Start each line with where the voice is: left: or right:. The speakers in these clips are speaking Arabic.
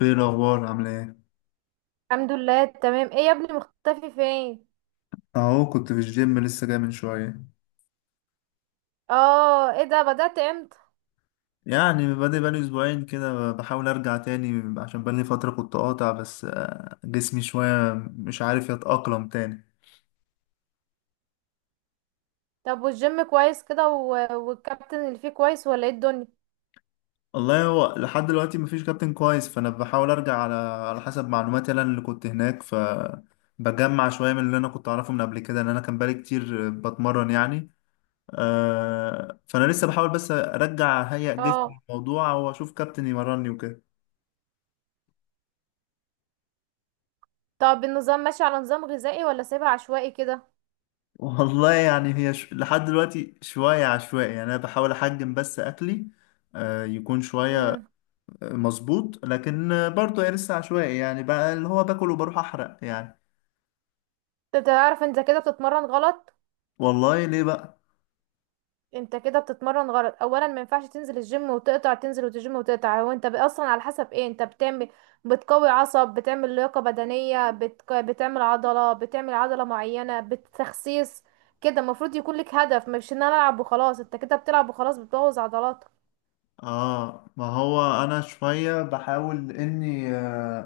left: ايه الاخبار، عامله ايه؟
right: الحمد لله، تمام. ايه يا ابني، مختفي فين؟
left: اهو كنت في الجيم، لسه جاي من شويه.
right: اه، ايه ده، بدأت امتى؟
left: يعني بادئ بقالي اسبوعين كده، بحاول ارجع تاني عشان بقالي فتره كنت قاطع. بس جسمي شويه مش عارف يتاقلم تاني.
right: طب، والجيم كويس كده و... والكابتن اللي فيه كويس ولا ايه الدنيا؟
left: والله هو لحد دلوقتي مفيش كابتن كويس، فانا بحاول ارجع على حسب معلوماتي انا اللي كنت هناك، ف بجمع شويه من اللي انا كنت اعرفه من قبل كده، ان انا كان بقالي كتير بتمرن يعني. فانا لسه بحاول بس ارجع اهيئ
right: اه.
left: جسمي الموضوع، واشوف كابتن يمرني وكده.
right: طب النظام ماشي على نظام غذائي ولا سايبها عشوائي كده؟
left: والله يعني هي لحد دلوقتي شوية عشوائي، يعني أنا بحاول أحجم بس أكلي، يكون شوية
right: امم.
left: مظبوط، لكن برضه هي لسه عشوائي، يعني بقى اللي هو باكل وبروح أحرق يعني.
right: انت تعرف، انت كده بتتمرن غلط.
left: والله ليه بقى؟
right: انت كده بتتمرن غلط، اولا ما ينفعش تنزل الجيم وتقطع، تنزل وتجيم وتقطع. هو انت اصلا على حسب ايه انت بتعمل؟ بتقوي عصب، بتعمل لياقة بدنية، بتعمل عضلة معينة، بتخسيس. كده المفروض يكون لك هدف، مش ان انا العب وخلاص. انت كده بتلعب وخلاص بتبوظ عضلاتك.
left: آه، ما هو أنا شوية بحاول إني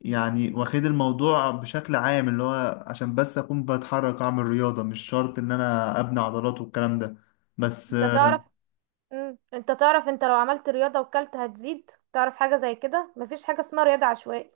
left: يعني واخد الموضوع بشكل عام، اللي هو عشان بس أكون بتحرك أعمل رياضة، مش شرط إن أنا أبني عضلات والكلام ده بس.
right: انت تعرف. انت تعرف، انت لو عملت رياضة وكلت هتزيد. تعرف حاجة زي كده؟ مفيش حاجة اسمها رياضة عشوائية.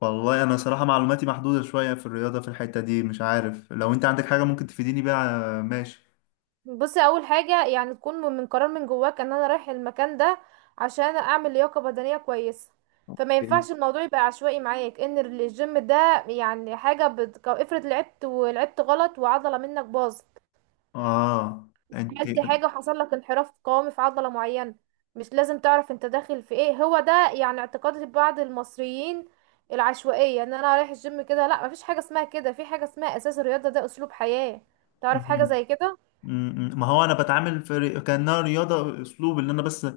left: والله انا صراحة معلوماتي محدودة شوية في الرياضة في الحتة دي، مش عارف لو انت عندك حاجة ممكن تفيديني بيها، ماشي.
right: بصي، اول حاجه يعني تكون من قرار من جواك ان انا رايح المكان ده عشان اعمل لياقه بدنيه كويسه. فما
left: إيه؟
right: ينفعش الموضوع يبقى عشوائي معاك. ان الجيم ده يعني افرض لعبت ولعبت غلط وعضله منك باظت.
left: اه. انت.
right: عملت حاجه وحصل لك انحراف قوامي في عضله معينه. مش لازم تعرف انت داخل في ايه. هو ده يعني اعتقاد بعض المصريين، العشوائيه، ان انا رايح الجيم كده. لا، مفيش حاجه اسمها كده. في حاجه اسمها اساس الرياضه، ده اسلوب حياه. تعرف حاجه
left: مم.
right: زي كده؟
left: مم. ما هو انا بتعامل في كانها رياضه اسلوب، ان انا بس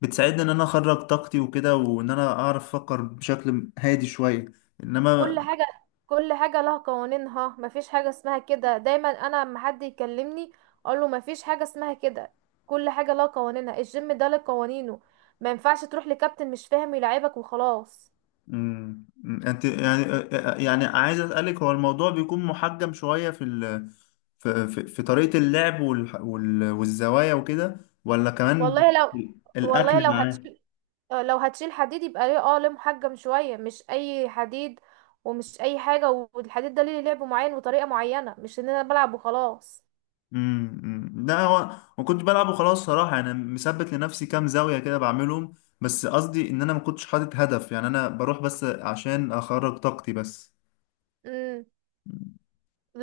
left: بتساعدني ان انا اخرج طاقتي وكده، وان انا اعرف افكر بشكل هادي شويه. انما
right: كل حاجة، كل حاجة لها قوانينها. مفيش حاجة اسمها كده. دايما انا لما حد يكلمني اقول له مفيش حاجة اسمها كده. كل حاجة لها قوانينها. الجيم ده له قوانينه. ما ينفعش تروح لكابتن مش فاهم يلعبك وخلاص.
left: امم انت يعني. يعني عايز اسالك، هو الموضوع بيكون محجم شويه في في طريقه اللعب والزوايا وكده، ولا كمان
right: والله لو والله
left: الاكل
right: لو
left: معاه؟
right: هتشيل لو هتشيل حديد يبقى ليه. اه، ليه محجم شوية، مش اي حديد ومش اي حاجة. والحديد ده ليه لعب معين وطريقة معينة، مش ان انا بلعب وخلاص.
left: أمم. لا، هو ما كنت بلعب وخلاص صراحه، انا مثبت لنفسي كام زاويه كده بعملهم، بس قصدي ان انا ما كنتش حاطط هدف. يعني انا بروح بس عشان اخرج طاقتي بس.
right: إمم.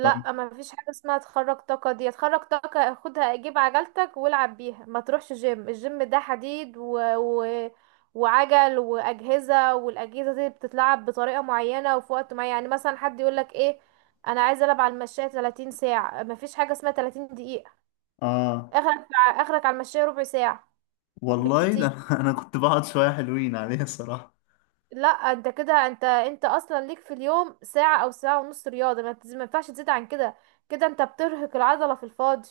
left: طيب.
right: ما فيش حاجة اسمها تخرج طاقة. دي تخرج طاقة، خدها جيب عجلتك والعب بيها. ما تروحش جيم. الجيم ده حديد وعجل وأجهزة. والأجهزة دي بتتلعب بطريقة معينة وفي وقت معين. يعني مثلا حد يقولك ايه، انا عايز العب على المشاية 30 ساعة. ما فيش حاجة اسمها 30 دقيقة.
left: اه.
right: اخرك، اخرك على المشاية ربع ساعة.
left: والله ده
right: بالكتير.
left: انا كنت بقعد شويه حلوين عليها الصراحه.
right: لا، انت كده، انت اصلا ليك في اليوم ساعة او ساعة ونص رياضة. ما ينفعش تزيد عن كده. كده انت بترهق العضلة في الفاضي.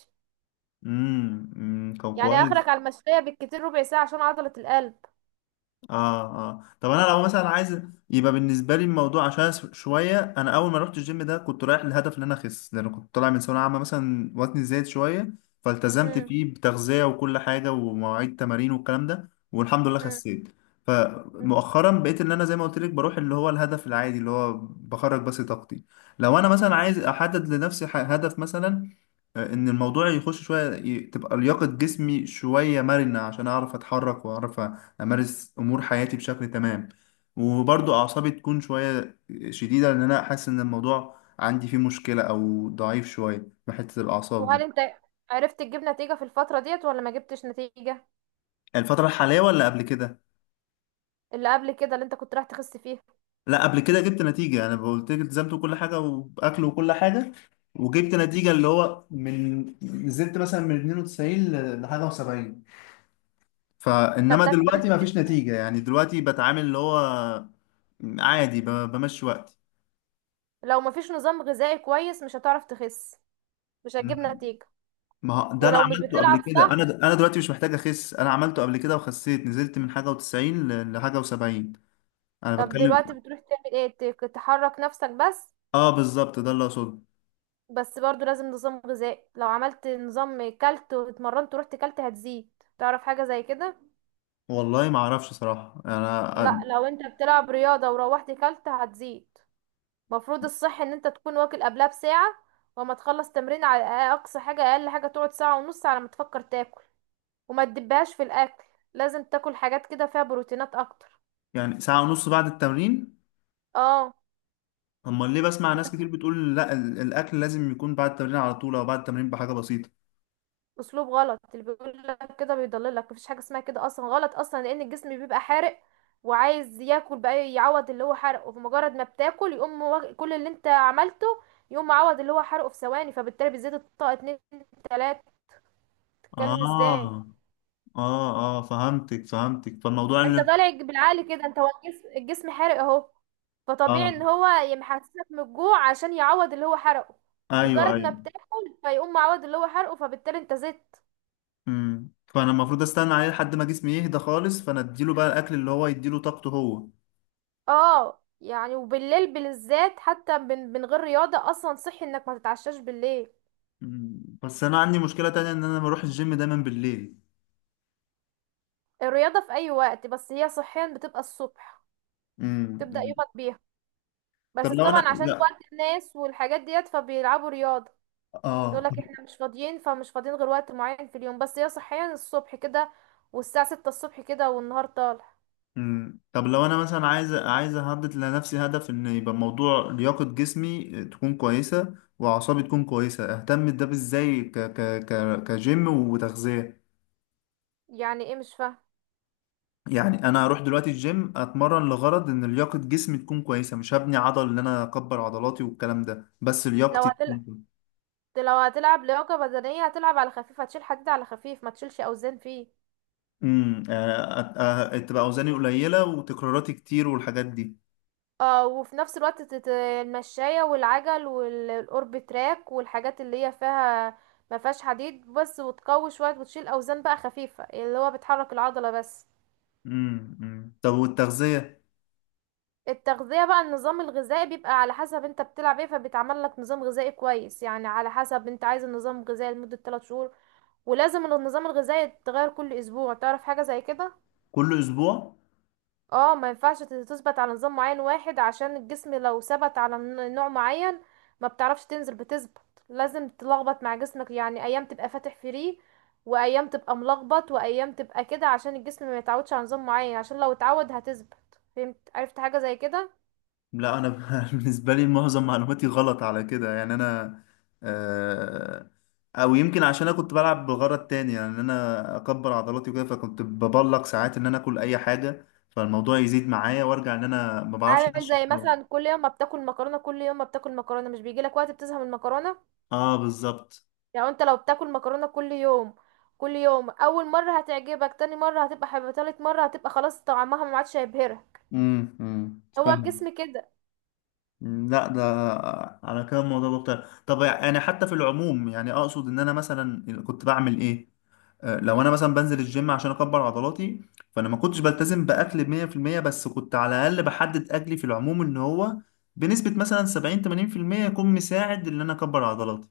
left: امم، أمم. طب
right: يعني
left: كويس.
right: اخرك على المشوية بالكتير ربع ساعة عشان عضلة القلب.
left: اه. اه. طب انا لو مثلا عايز، يبقى بالنسبه لي الموضوع عشان شويه انا اول ما رحت الجيم ده كنت رايح للهدف ان انا اخس، لان كنت طالع من ثانويه عامه مثلا وزني زايد شويه، فالتزمت
right: امم
left: فيه بتغذيه وكل حاجه ومواعيد تمارين والكلام ده، والحمد لله
right: امم
left: خسيت. فمؤخرا بقيت ان انا زي ما قلت لك بروح اللي هو الهدف العادي، اللي هو بخرج بس طاقتي. لو انا مثلا عايز احدد لنفسي هدف مثلا، ان الموضوع يخش شويه، تبقى لياقه جسمي شويه مرنه عشان اعرف اتحرك واعرف امارس امور حياتي بشكل تمام، وبرضو اعصابي تكون شويه شديده، لان انا حاسس ان الموضوع عندي فيه مشكله او ضعيف شويه من حته الاعصاب
right: وهل
left: دي.
right: انت عرفت تجيب نتيجة في الفترة ديت ولا ما جبتش نتيجة؟
left: الفتره الحاليه ولا قبل كده؟
right: اللي قبل كده، اللي انت كنت رايح تخس فيها.
left: لا، قبل كده جبت نتيجه، انا قلت لك التزمت بكل حاجه واكل وكل حاجه، وجبت نتيجه، اللي هو من نزلت مثلا من 92 لحاجه و70.
right: ده
left: فانما
right: ده كويس
left: دلوقتي ما فيش
right: جدا.
left: نتيجه، يعني دلوقتي بتعامل اللي هو عادي، بمشي
right: لو مفيش نظام غذائي كويس مش هتعرف تخس، مش هتجيب
left: وقتي.
right: نتيجة.
left: ما هو ده انا
right: ولو مش
left: عملته قبل
right: بتلعب
left: كده، انا
right: صح.
left: انا دلوقتي مش محتاج اخس، انا عملته قبل كده وخسيت، نزلت من حاجه و90 لحاجه و70. انا
right: طب
left: بتكلم.
right: دلوقتي بتروح تعمل ايه، تحرك نفسك بس؟
left: اه بالظبط، ده اللي اقصده.
right: بس برضو لازم نظام غذائي. لو عملت نظام كلت واتمرنت ورحت كلت هتزيد. تعرف حاجة زي كده؟
left: والله ما اعرفش صراحه
right: لا،
left: انا.
right: لو انت بتلعب رياضة وروحت كلت هتزيد. مفروض الصح ان انت تكون واكل قبلها بساعة، وما تخلص تمرين على اقصى حاجة. اقل حاجة تقعد ساعة ونص على ما تفكر تاكل. وما تدبهاش في الاكل. لازم تاكل حاجات كده فيها بروتينات اكتر.
left: يعني ساعه ونص بعد التمرين؟
right: اه.
left: امال ليه بسمع ناس كتير بتقول لا، الاكل لازم يكون بعد التمرين على طول، او بعد التمرين بحاجه بسيطه؟
right: اسلوب غلط اللي بيقول لك كده، بيضللك. مفيش حاجة اسمها كده، اصلا غلط اصلا، لان الجسم بيبقى حارق وعايز ياكل بقى يعوض اللي هو حرقه. وفي مجرد ما بتاكل يقوم كل اللي انت عملته يقوم معوض اللي هو حرقه في ثواني، فبالتالي بيزيد الطاقة. اتنين، تلاتة، تتكلم ازاي.
left: اه. اه. اه. فهمتك، فهمتك، فالموضوع اللي...
right: انت طالع بالعقل كده. انت هو الجسم حرق اهو. فطبيعي
left: اه.
right: ان هو يحسسك من الجوع عشان يعوض اللي هو حرقه.
left: ايوه. ايوه.
right: مجرد ما بتاكل فيقوم معوض اللي هو حرقه، فبالتالي انت زدت.
left: فانا المفروض استنى عليه لحد ما جسمي يهدى خالص، فانا اديله بقى الاكل اللي هو يديله طاقته هو.
right: اه. يعني وبالليل بالذات، حتى من غير رياضة، اصلا صحي انك ما تتعشاش بالليل.
left: مم. بس انا عندي مشكلة تانية، ان انا بروح الجيم دايما بالليل.
right: الرياضة في اي وقت، بس هي صحيا بتبقى الصبح،
left: مم.
right: تبدأ
left: مم.
right: يومك بيها.
left: طب
right: بس
left: لو انا،
right: طبعا عشان
left: لا،
right: وقت الناس والحاجات ديت فبيلعبوا رياضة. يقول
left: اه.
right: لك احنا مش فاضيين، فمش فاضيين غير وقت معين في اليوم. بس هي صحيا الصبح كده، والساعة ستة الصبح كده والنهار طالع.
left: مم. طب لو انا مثلا عايز احدد لنفسي هدف، ان يبقى موضوع لياقة جسمي تكون كويسة واعصابي تكون كويسة، اهتم ده ازاي كجيم وتغذية؟
right: يعني ايه، مش فاهم.
left: يعني انا هروح دلوقتي الجيم اتمرن لغرض ان لياقة جسمي تكون كويسة، مش هبني عضل ان انا اكبر عضلاتي والكلام ده، بس
right: لو
left: لياقتي
right: هتلعب
left: تكون.
right: لو هتلعب لياقة بدنية هتلعب على خفيف، هتشيل حديد على خفيف، ما تشيلش اوزان فيه.
left: يعني تبقى اوزاني قليله وتكراراتي كتير والحاجات دي.
right: اه. وفي نفس الوقت المشاية والعجل والاورب تراك والحاجات اللي هي فيها ما فيهاش حديد بس. وتقوي شوية وتشيل اوزان بقى خفيفة اللي هو بتحرك العضلة بس.
left: امم، أمم. طب والتغذيه؟
right: التغذية بقى، النظام الغذائي بيبقى على حسب انت بتلعب ايه. فبيتعمل لك نظام غذائي كويس، يعني على حسب انت عايز النظام غذائي لمدة 3 شهور. ولازم النظام الغذائي يتغير كل اسبوع. تعرف حاجة زي كده؟
left: كل اسبوع؟
right: اه. ما ينفعش تثبت على نظام معين واحد، عشان الجسم لو ثبت على نوع معين ما بتعرفش تنزل، بتثبت. لازم تلخبط مع جسمك، يعني ايام تبقى فاتح فري وايام تبقى ملخبط وايام تبقى كده، عشان الجسم ما يتعودش على نظام معين، عشان لو اتعود هتثبت. فهمت؟ عرفت حاجة زي كده؟
left: لا، انا بالنسبه لي معظم معلوماتي غلط على كده، يعني انا، آه، او يمكن عشان انا كنت بلعب بغرض تاني، يعني ان انا اكبر عضلاتي وكده، فكنت ببلق ساعات ان انا اكل اي حاجه، فالموضوع يزيد معايا، وارجع ان انا ما بعرفش
right: عامل
left: انشف
right: زي
left: قوي.
right: مثلا كل يوم ما بتاكل مكرونه، كل يوم ما بتاكل مكرونه، مش بيجي لك وقت بتزهق من المكرونه؟
left: اه بالظبط.
right: يعني انت لو بتاكل مكرونه كل يوم، كل يوم، اول مره هتعجبك، تاني مره هتبقى حلوه، تالت مره هتبقى خلاص طعمها ما عادش هيبهرك.
left: امم، أمم.
right: هو
left: فاهم.
right: الجسم كده.
left: لا، ده على كده الموضوع مختلف. طب يعني حتى في العموم، يعني اقصد ان انا مثلا كنت بعمل ايه؟ لو انا مثلا بنزل الجيم عشان اكبر عضلاتي، فانا ما كنتش بلتزم باكل 100%، بس كنت على الاقل بحدد اكلي في العموم ان هو بنسبة مثلا 70 80% يكون مساعد ان انا اكبر عضلاتي.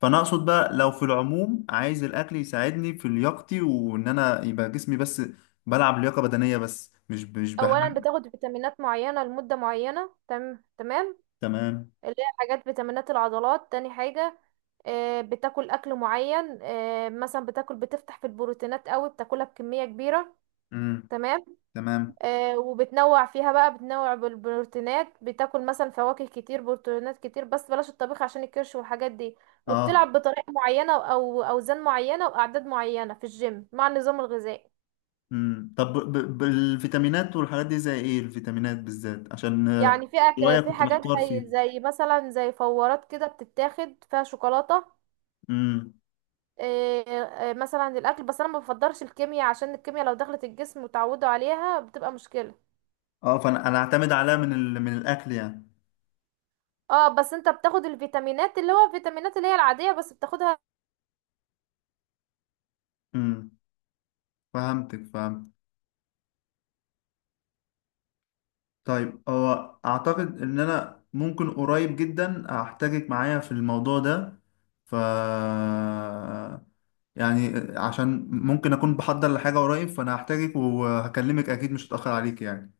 left: فانا اقصد بقى لو في العموم عايز الاكل يساعدني في لياقتي، وان انا يبقى جسمي بس بلعب لياقة بدنية بس، مش
right: اولا
left: بحمل.
right: بتاخد فيتامينات معينه لمده معينه، تمام تمام؟
left: تمام.
right: اللي هي حاجات فيتامينات العضلات. تاني حاجه، بتاكل اكل معين. مثلا بتاكل، بتفتح في البروتينات قوي، بتاكلها بكميه كبيره.
left: امم.
right: تمام.
left: تمام.
right: وبتنوع فيها بقى، بتنوع بالبروتينات. بتاكل مثلا فواكه كتير، بروتينات كتير، بس بلاش الطبيخ عشان الكرش والحاجات دي.
left: اه.
right: وبتلعب بطريقة معينة او اوزان معينة واعداد معينة في الجيم مع النظام الغذائي.
left: مم. طب بالفيتامينات والحاجات دي، زي ايه الفيتامينات بالذات عشان
right: يعني في
left: شوية
right: في
left: كنت
right: حاجات
left: محتار
right: زي
left: فيه.
right: زي مثلا زي فورات كده بتتاخد فيها شوكولاتة.
left: امم.
right: آه، مثلا الاكل. بس انا ما بفضلش الكيمياء عشان الكيمياء لو دخلت الجسم وتعودوا عليها بتبقى مشكلة.
left: اه، فانا انا اعتمد عليها من من الاكل يعني.
right: اه. بس انت بتاخد الفيتامينات اللي هو الفيتامينات اللي هي العادية بس بتاخدها.
left: امم. فهمتك. فهمت. طيب هو اعتقد ان انا ممكن قريب جدا احتاجك معايا في الموضوع ده، ف يعني عشان ممكن اكون بحضر لحاجة قريب، فانا هحتاجك وهكلمك اكيد، مش هتأخر عليك يعني.